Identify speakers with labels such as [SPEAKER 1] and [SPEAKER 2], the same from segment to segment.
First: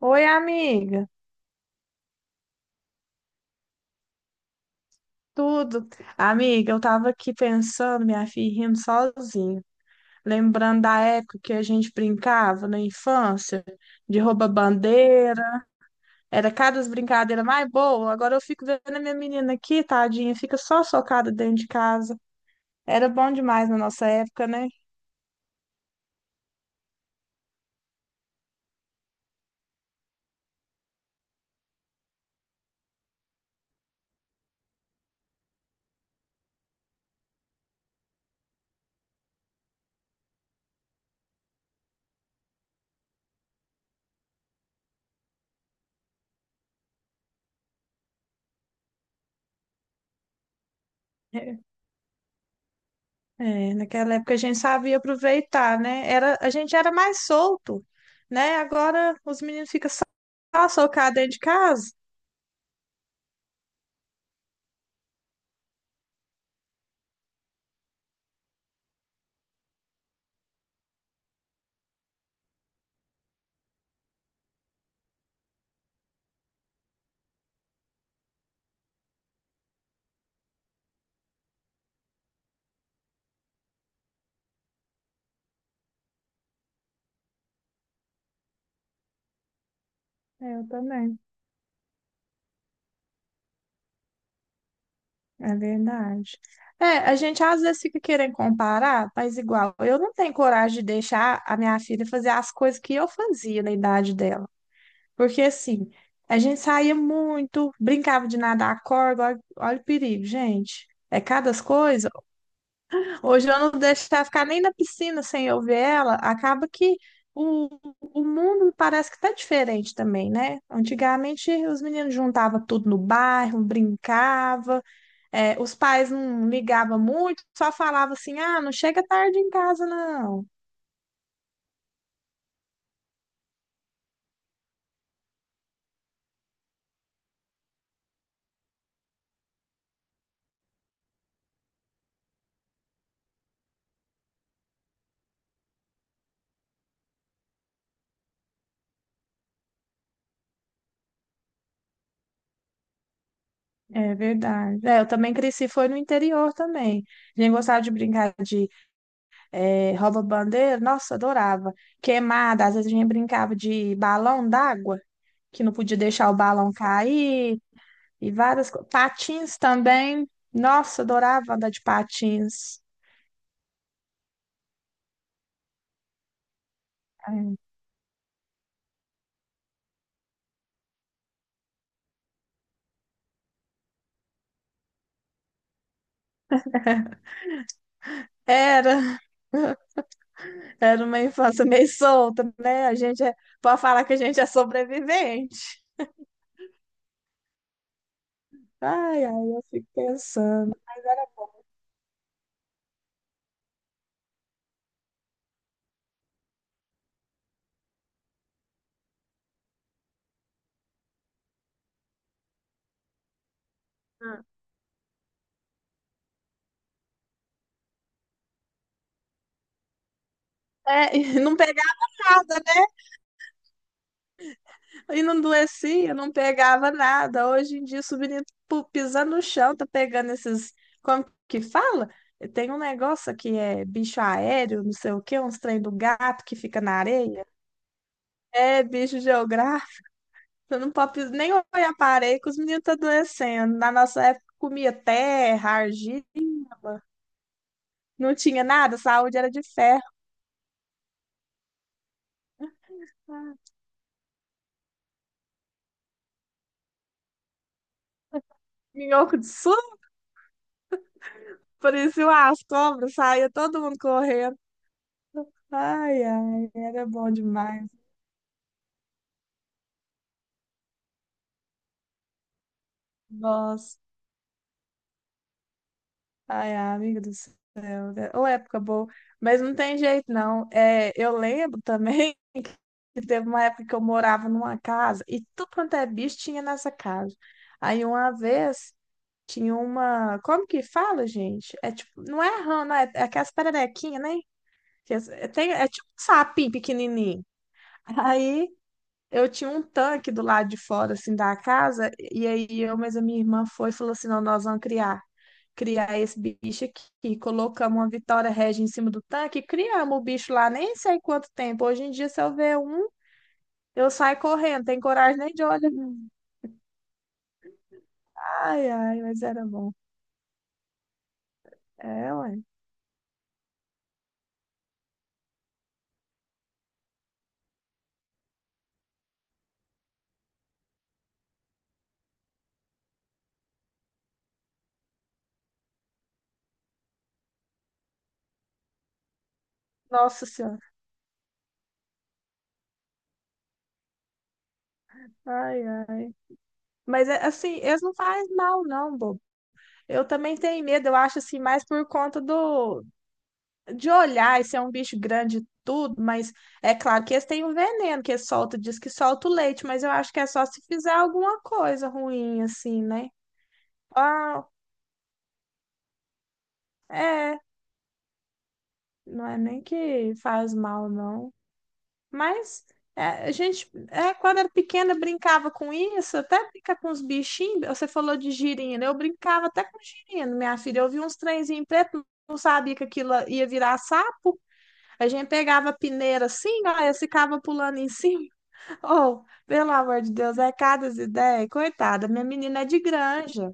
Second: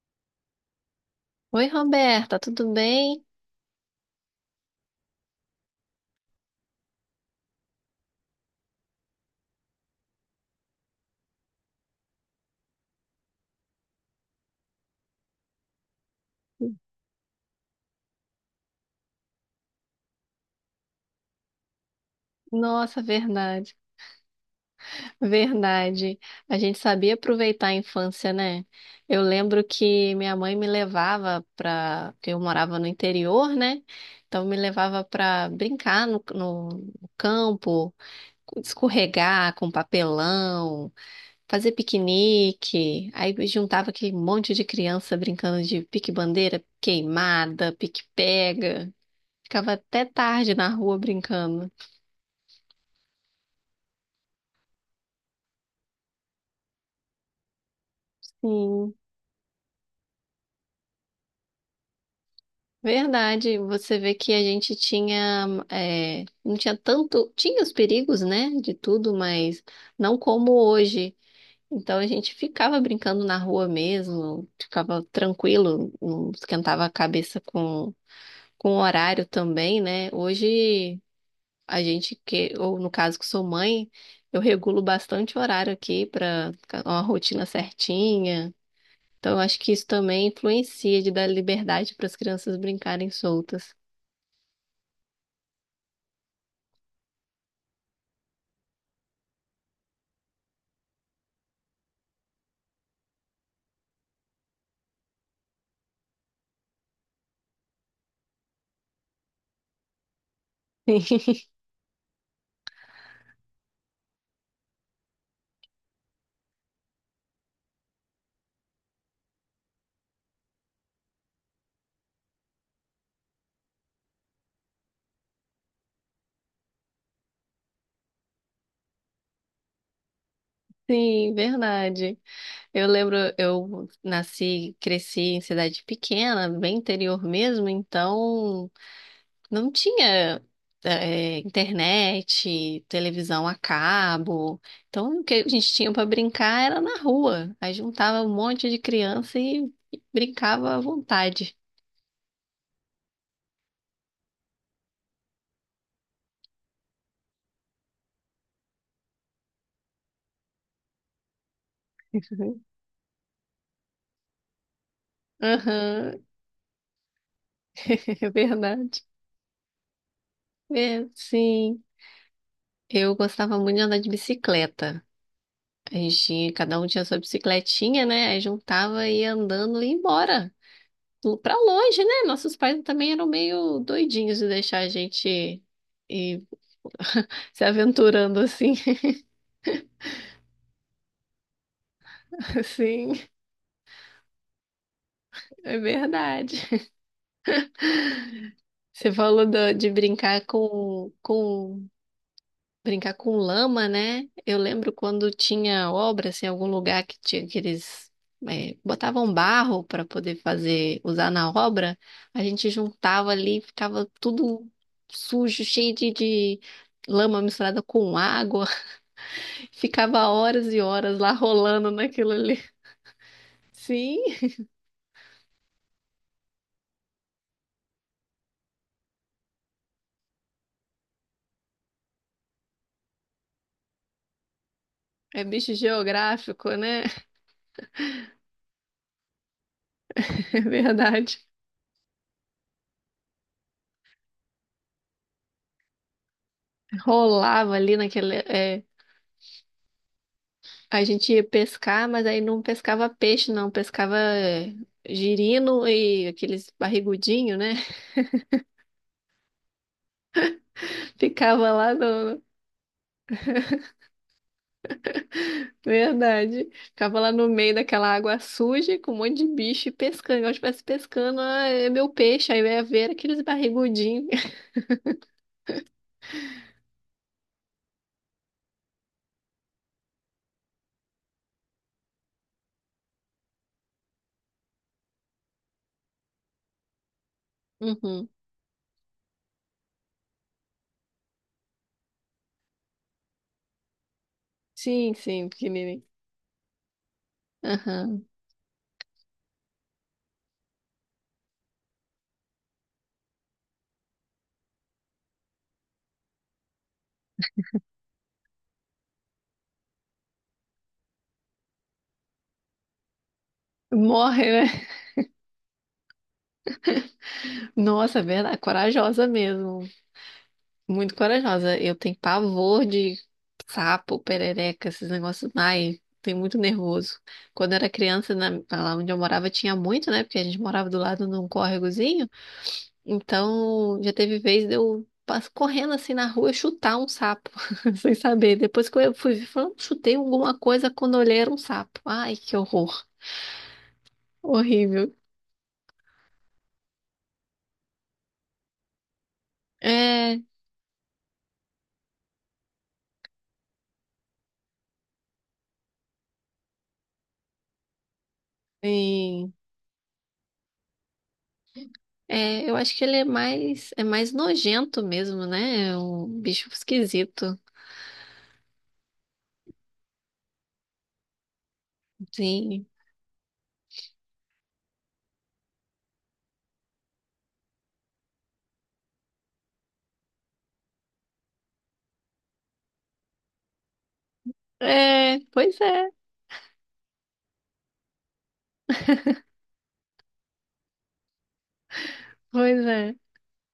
[SPEAKER 1] Oi, amiga.
[SPEAKER 2] Oi, Roberta, tudo bem?
[SPEAKER 1] Tudo? Amiga, eu tava aqui pensando, minha filha, rindo sozinha. Lembrando da época que a gente brincava na infância, de rouba-bandeira. Era cada brincadeira mais boa. Agora eu fico vendo a minha menina aqui, tadinha, fica só socada dentro de casa.
[SPEAKER 2] Nossa,
[SPEAKER 1] Era bom demais
[SPEAKER 2] verdade,
[SPEAKER 1] na nossa época, né?
[SPEAKER 2] verdade. A gente sabia aproveitar a infância, né? Eu lembro que minha mãe me levava para, porque eu morava no interior, né? Então me levava para brincar no campo, escorregar com papelão, fazer piquenique. Aí juntava aquele monte de criança brincando de pique-bandeira, queimada, pique-pega. Ficava até tarde na rua
[SPEAKER 1] É,
[SPEAKER 2] brincando.
[SPEAKER 1] é, naquela época a gente sabia aproveitar, né? Era, a gente era mais solto, né?
[SPEAKER 2] Sim.
[SPEAKER 1] Agora os meninos ficam só socados dentro de casa.
[SPEAKER 2] Verdade, você vê que a gente tinha, é, não tinha tanto, tinha os perigos, né, de tudo, mas não como hoje. Então a gente ficava brincando na rua mesmo, ficava tranquilo, não esquentava a cabeça com o horário também, né? Hoje a gente que, ou no caso que sou mãe, eu regulo bastante o horário aqui para uma rotina certinha. Então eu acho que isso também
[SPEAKER 1] É, eu
[SPEAKER 2] influencia de
[SPEAKER 1] também.
[SPEAKER 2] dar liberdade para as crianças brincarem soltas.
[SPEAKER 1] É verdade. É, a gente às vezes fica querendo comparar, mas igual, eu não tenho coragem de deixar a minha filha fazer as coisas que eu fazia na idade dela. Porque assim, a gente saía muito, brincava de nadar a corda, olha, olha o perigo, gente.
[SPEAKER 2] Sim,
[SPEAKER 1] É cada coisa. Hoje eu não deixo ela ficar nem na piscina sem eu ver ela. Acaba que o, o mundo parece que está diferente também, né? Antigamente os meninos juntavam tudo no bairro, brincavam. É, os pais não ligavam muito, só falavam assim, ah, não chega tarde em casa, não.
[SPEAKER 2] sim, verdade. Eu lembro, eu nasci, cresci em cidade pequena, bem interior mesmo, então não tinha internet, televisão a cabo. Então o que a gente tinha para brincar era na rua. Aí juntava um monte de criança e brincava à vontade.
[SPEAKER 1] É verdade. É, eu também cresci, foi no interior também. A gente gostava de brincar de é, rouba-bandeira, nossa, adorava. Queimada, às vezes a gente brincava de balão d'água, que não podia
[SPEAKER 2] Aham,
[SPEAKER 1] deixar o balão cair,
[SPEAKER 2] é
[SPEAKER 1] e várias coisas.
[SPEAKER 2] verdade.
[SPEAKER 1] Patins também, nossa,
[SPEAKER 2] É,
[SPEAKER 1] adorava andar de
[SPEAKER 2] sim,
[SPEAKER 1] patins.
[SPEAKER 2] eu gostava muito de andar de bicicleta. A gente tinha, cada um tinha sua
[SPEAKER 1] É,
[SPEAKER 2] bicicletinha, né? Aí juntava e ia andando e ia embora. Pra longe, né? Nossos pais também eram meio doidinhos de deixar a gente ir se aventurando assim.
[SPEAKER 1] Era, era uma infância meio solta, né? A
[SPEAKER 2] Sim,
[SPEAKER 1] gente é- pode falar que a gente é
[SPEAKER 2] é
[SPEAKER 1] sobrevivente.
[SPEAKER 2] verdade. Você
[SPEAKER 1] Ai,
[SPEAKER 2] falou
[SPEAKER 1] ai, eu fico
[SPEAKER 2] de brincar
[SPEAKER 1] pensando.
[SPEAKER 2] com brincar com lama, né? Eu lembro quando tinha obra, assim, em algum lugar que tinha aqueles. Botavam barro para poder fazer, usar na obra, a gente juntava ali, ficava tudo sujo, cheio de lama misturada com água, ficava horas e
[SPEAKER 1] É,
[SPEAKER 2] horas
[SPEAKER 1] e
[SPEAKER 2] lá
[SPEAKER 1] não pegava
[SPEAKER 2] rolando naquilo
[SPEAKER 1] nada,
[SPEAKER 2] ali.
[SPEAKER 1] né?
[SPEAKER 2] Sim,
[SPEAKER 1] E não doecia, não pegava nada. Hoje em dia, subindo, pisando no chão, tá pegando esses. Como que fala? Tem um negócio que é bicho aéreo, não sei o quê,
[SPEAKER 2] é
[SPEAKER 1] uns
[SPEAKER 2] bicho
[SPEAKER 1] trem do gato que
[SPEAKER 2] geográfico,
[SPEAKER 1] fica na
[SPEAKER 2] né?
[SPEAKER 1] areia. É, bicho geográfico.
[SPEAKER 2] É
[SPEAKER 1] Você não pode pis-
[SPEAKER 2] verdade.
[SPEAKER 1] nem olhar para a areia que os meninos tá adoecendo. Na nossa época, comia terra, argila,
[SPEAKER 2] Rolava ali
[SPEAKER 1] não
[SPEAKER 2] naquele.
[SPEAKER 1] tinha
[SPEAKER 2] É.
[SPEAKER 1] nada, saúde era de ferro.
[SPEAKER 2] A gente ia pescar, mas aí não pescava peixe,
[SPEAKER 1] Ah,
[SPEAKER 2] não. Pescava girino e aqueles barrigudinhos, né?
[SPEAKER 1] Minhoco de
[SPEAKER 2] Ficava lá
[SPEAKER 1] Por isso
[SPEAKER 2] no.
[SPEAKER 1] as cobras saíam todo mundo correndo. Ai,
[SPEAKER 2] Verdade.
[SPEAKER 1] ai, era
[SPEAKER 2] Ficava
[SPEAKER 1] bom
[SPEAKER 2] lá no meio
[SPEAKER 1] demais.
[SPEAKER 2] daquela água suja com um monte de bicho e pescando. Igual se estivesse pescando, ah, é meu peixe. Aí eu ia ver aqueles
[SPEAKER 1] Nossa,
[SPEAKER 2] barrigudinhos.
[SPEAKER 1] ai, ai, amiga do céu. Né? Ô, época boa. Mas não tem jeito, não. É, eu lembro também que teve uma época que eu morava numa casa e tudo quanto é bicho tinha nessa casa. Aí
[SPEAKER 2] Uhum.
[SPEAKER 1] uma vez tinha uma. Como que fala, gente? É tipo, não é rã, não é, é aquelas pererequinhas, né? Que
[SPEAKER 2] Sim,
[SPEAKER 1] as- é,
[SPEAKER 2] sim,
[SPEAKER 1] tem- é
[SPEAKER 2] pequenininho.
[SPEAKER 1] tipo um sapinho pequenininho.
[SPEAKER 2] Aham.
[SPEAKER 1] Aí. Eu tinha um tanque do lado de fora, assim, da casa, e aí eu, mas a minha irmã foi e falou assim, não, nós vamos criar esse bicho aqui. E colocamos uma Vitória Regia em cima do tanque, e criamos o bicho lá, nem sei quanto tempo. Hoje em dia, se eu ver um, eu saio
[SPEAKER 2] Morre,
[SPEAKER 1] correndo,
[SPEAKER 2] né?
[SPEAKER 1] tem coragem nem de olhar.
[SPEAKER 2] Nossa, é verdade.
[SPEAKER 1] Ai, ai,
[SPEAKER 2] Corajosa
[SPEAKER 1] mas era
[SPEAKER 2] mesmo.
[SPEAKER 1] bom.
[SPEAKER 2] Muito corajosa. Eu tenho
[SPEAKER 1] É, ué.
[SPEAKER 2] pavor de sapo, perereca, esses negócios. Ai, tenho muito nervoso. Quando eu era criança, lá onde eu morava, tinha muito, né? Porque a gente morava do lado de um córregozinho. Então, já teve vez de eu correndo assim na rua e chutar um sapo, sem saber. Depois que eu fui ver, falando, chutei
[SPEAKER 1] Nossa
[SPEAKER 2] alguma
[SPEAKER 1] Senhora.
[SPEAKER 2] coisa quando eu olhei era um sapo. Ai, que horror. Horrível.
[SPEAKER 1] Ai, ai. Mas, é, assim, eles não fazem mal, não, bobo. Eu
[SPEAKER 2] É,
[SPEAKER 1] também tenho medo, eu acho, assim, mais por conta do de olhar, esse é um bicho grande e tudo, mas é claro que eles têm um veneno que eles soltam, diz que solta o
[SPEAKER 2] sim.
[SPEAKER 1] leite, mas eu acho que é só se fizer alguma coisa ruim,
[SPEAKER 2] É, eu acho
[SPEAKER 1] assim,
[SPEAKER 2] que ele
[SPEAKER 1] né?
[SPEAKER 2] é mais
[SPEAKER 1] Ah,
[SPEAKER 2] nojento mesmo, né? É um bicho esquisito.
[SPEAKER 1] é, não é nem que faz mal, não. Mas
[SPEAKER 2] Sim.
[SPEAKER 1] é, a gente, é, quando era pequena, brincava com isso, até brincar com os bichinhos. Você falou de girino, eu brincava até com girino, minha filha. Eu vi uns trenzinhos pretos, não sabia que aquilo ia virar sapo. A
[SPEAKER 2] É,
[SPEAKER 1] gente
[SPEAKER 2] pois
[SPEAKER 1] pegava a
[SPEAKER 2] é,
[SPEAKER 1] peneira assim, ó, e ficava pulando em cima. Oh, pelo amor de Deus, é cada ideia. Coitada, minha menina é
[SPEAKER 2] pois
[SPEAKER 1] de
[SPEAKER 2] é.
[SPEAKER 1] granja.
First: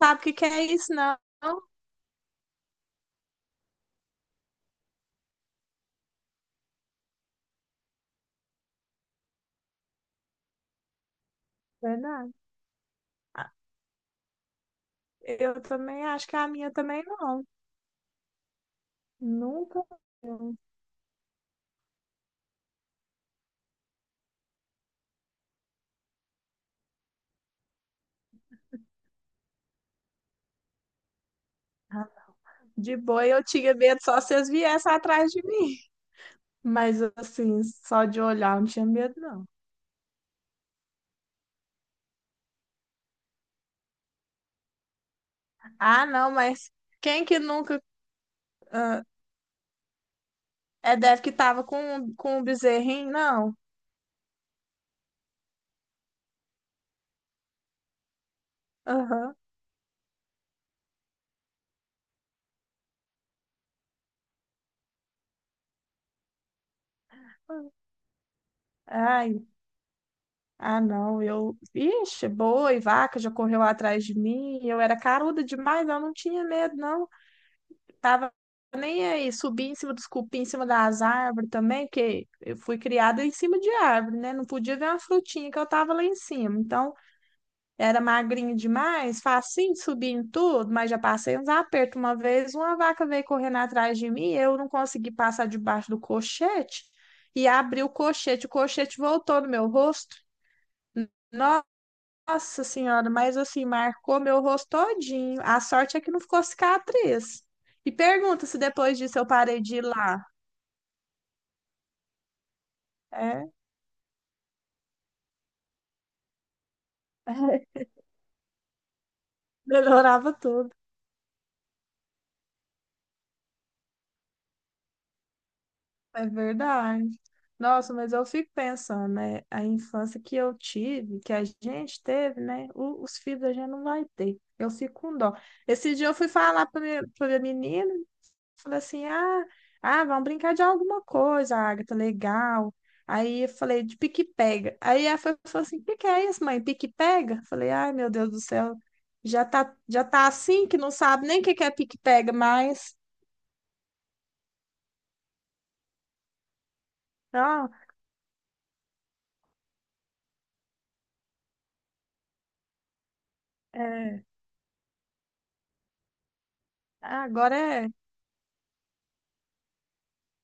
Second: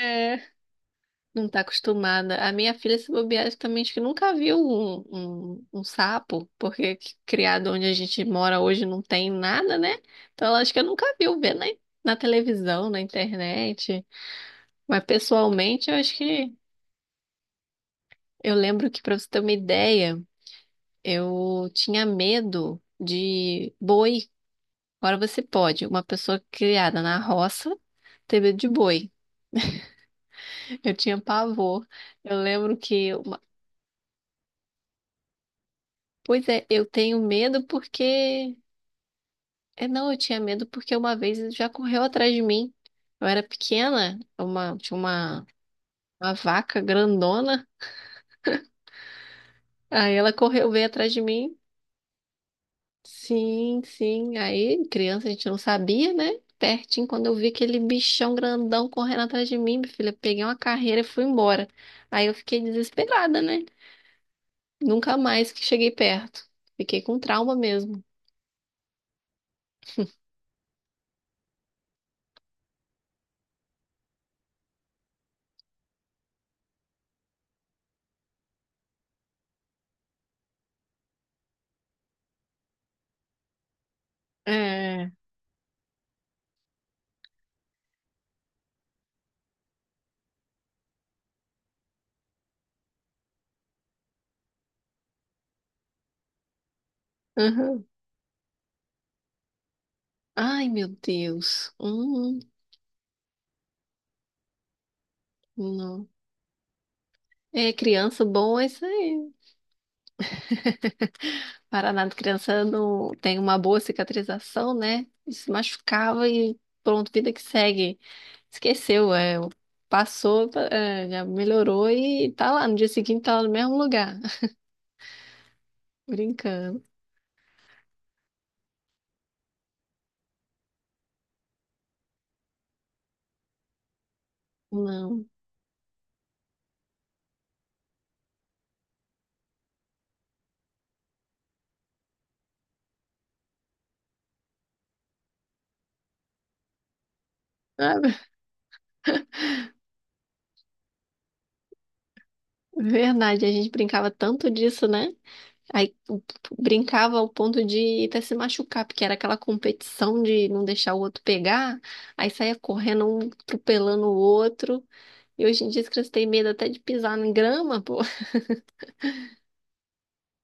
[SPEAKER 1] Sabe o que que é isso, não?
[SPEAKER 2] não tá acostumada. A minha filha, se bobear, também acho que nunca viu um sapo, porque criado onde a gente mora hoje não tem nada, né? Então ela acho que nunca viu ver né? Na
[SPEAKER 1] Verdade.
[SPEAKER 2] televisão, na
[SPEAKER 1] Ah,
[SPEAKER 2] internet. Mas
[SPEAKER 1] eu
[SPEAKER 2] pessoalmente, eu
[SPEAKER 1] também
[SPEAKER 2] acho
[SPEAKER 1] acho que a
[SPEAKER 2] que.
[SPEAKER 1] minha também não.
[SPEAKER 2] Eu lembro que, pra você ter uma
[SPEAKER 1] Nunca.
[SPEAKER 2] ideia, eu tinha medo de boi. Agora você pode, uma pessoa criada na roça, ter medo de boi. Eu tinha pavor. Eu lembro
[SPEAKER 1] De
[SPEAKER 2] que.
[SPEAKER 1] boi eu tinha medo só se eles viessem atrás de mim.
[SPEAKER 2] Pois é, eu
[SPEAKER 1] Mas
[SPEAKER 2] tenho
[SPEAKER 1] assim,
[SPEAKER 2] medo
[SPEAKER 1] só de
[SPEAKER 2] porque.
[SPEAKER 1] olhar eu não tinha medo, não.
[SPEAKER 2] É, não, eu tinha medo porque uma vez ele já correu atrás de mim. Eu era pequena, uma... tinha
[SPEAKER 1] Ah, não,
[SPEAKER 2] uma
[SPEAKER 1] mas
[SPEAKER 2] vaca
[SPEAKER 1] quem que
[SPEAKER 2] grandona.
[SPEAKER 1] nunca. Ah,
[SPEAKER 2] Aí ela correu, veio
[SPEAKER 1] é
[SPEAKER 2] atrás de
[SPEAKER 1] deve que
[SPEAKER 2] mim.
[SPEAKER 1] tava com um bezerrinho, não?
[SPEAKER 2] Sim, sim. Aí, criança, a gente não sabia, né? Pertinho, quando eu vi aquele bichão grandão correndo
[SPEAKER 1] Aham.
[SPEAKER 2] atrás de mim, minha filha, peguei uma carreira e fui embora. Aí eu fiquei desesperada, né? Nunca mais que cheguei perto. Fiquei com trauma mesmo.
[SPEAKER 1] Ai, ah, não, eu. Ixi, boi, vaca já correu atrás de mim. Eu era caruda demais, eu não tinha medo, não. Tava nem aí. Subi em cima dos cupim, em cima das árvores também, porque eu fui criada em cima de árvore, né? Não podia ver uma
[SPEAKER 2] É.
[SPEAKER 1] frutinha que eu tava lá em cima. Então, era magrinha demais, facinho de subir em tudo, mas já passei uns apertos. Uma vez, uma vaca veio correndo atrás de mim, eu não consegui passar debaixo do cochete e abri
[SPEAKER 2] Aham.
[SPEAKER 1] o cochete. O cochete voltou no meu rosto.
[SPEAKER 2] Ai, meu Deus.
[SPEAKER 1] Nossa senhora, mas assim, marcou meu rosto todinho. A sorte é
[SPEAKER 2] Não.
[SPEAKER 1] que não ficou cicatriz.
[SPEAKER 2] É,
[SPEAKER 1] E
[SPEAKER 2] criança
[SPEAKER 1] pergunta se
[SPEAKER 2] bom é isso
[SPEAKER 1] depois disso eu
[SPEAKER 2] aí.
[SPEAKER 1] parei de ir lá.
[SPEAKER 2] Paraná de criança não tem
[SPEAKER 1] É,
[SPEAKER 2] uma boa cicatrização, né? Se machucava e pronto, vida que segue. Esqueceu, é,
[SPEAKER 1] melhorava
[SPEAKER 2] passou,
[SPEAKER 1] tudo.
[SPEAKER 2] é, já melhorou e tá lá. No dia seguinte tá lá no mesmo lugar,
[SPEAKER 1] É
[SPEAKER 2] brincando.
[SPEAKER 1] verdade. Nossa, mas eu fico pensando, né? A infância que eu tive, que a gente teve, né? O- os filhos a gente não vai ter. Eu fico com
[SPEAKER 2] Não.
[SPEAKER 1] dó. Esse dia eu fui falar para pra minha menina. Falei assim, ah, vamos brincar de alguma coisa, Agatha, legal. Aí eu falei, de pique-pega. Aí ela foi- falou assim, o que que é isso, mãe? Pique-pega? Falei, ai,
[SPEAKER 2] Ah,
[SPEAKER 1] meu Deus do céu, já tá assim que não sabe nem o que que é pique-pega mais.
[SPEAKER 2] verdade, a gente brincava tanto disso, né? Aí o- Brincava ao ponto
[SPEAKER 1] Não,
[SPEAKER 2] de até se machucar, porque era aquela competição de não deixar o outro pegar, aí saía correndo, um atropelando o
[SPEAKER 1] é,
[SPEAKER 2] outro. E hoje em dia as crianças têm medo até de pisar na
[SPEAKER 1] agora
[SPEAKER 2] grama,
[SPEAKER 1] é,
[SPEAKER 2] pô.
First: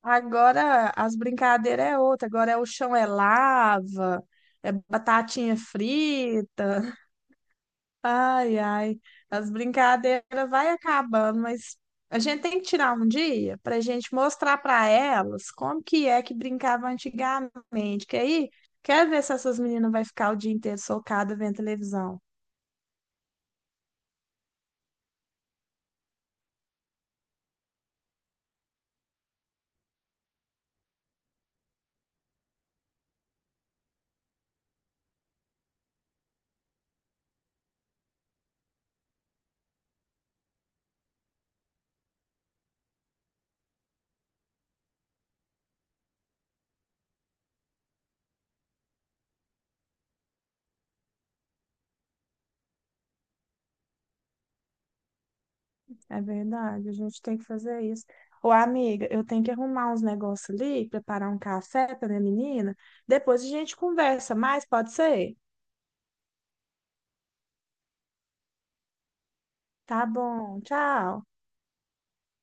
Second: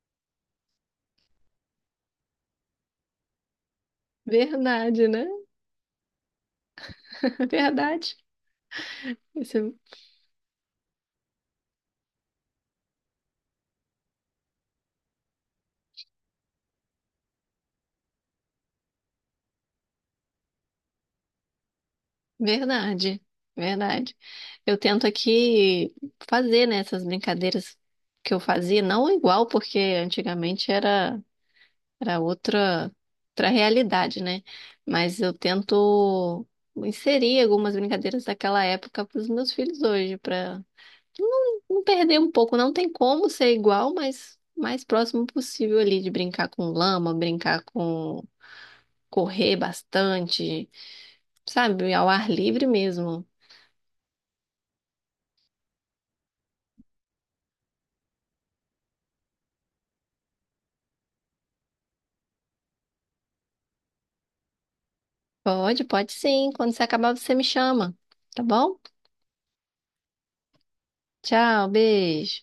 [SPEAKER 1] agora as brincadeiras é outra, agora é o chão é lava, é
[SPEAKER 2] Verdade, né?
[SPEAKER 1] batatinha frita.
[SPEAKER 2] Verdade.
[SPEAKER 1] Ai, ai, as
[SPEAKER 2] Isso é
[SPEAKER 1] brincadeiras vai acabando, mas a gente tem que tirar um dia para a gente mostrar para elas como que é que brincava antigamente, que aí quer ver se essas meninas vai ficar o dia inteiro socada vendo televisão.
[SPEAKER 2] verdade. Verdade. Eu tento aqui fazer, né, essas brincadeiras que eu fazia, não igual, porque antigamente era. era outra, Outra realidade, né? Mas eu tento inserir algumas brincadeiras daquela época para os meus filhos hoje, para não perder um pouco. Não tem como ser igual, mas mais próximo possível ali de brincar com lama, brincar com correr bastante, sabe? Ao ar livre mesmo.
[SPEAKER 1] É verdade, a gente tem que fazer isso. Ô, amiga, eu tenho que arrumar uns negócios ali, preparar um café para minha menina. Depois a gente conversa mais, pode ser?
[SPEAKER 2] Pode, pode sim. Quando você acabar, você me chama, tá bom?
[SPEAKER 1] Tá bom, tchau.
[SPEAKER 2] Tchau, beijo.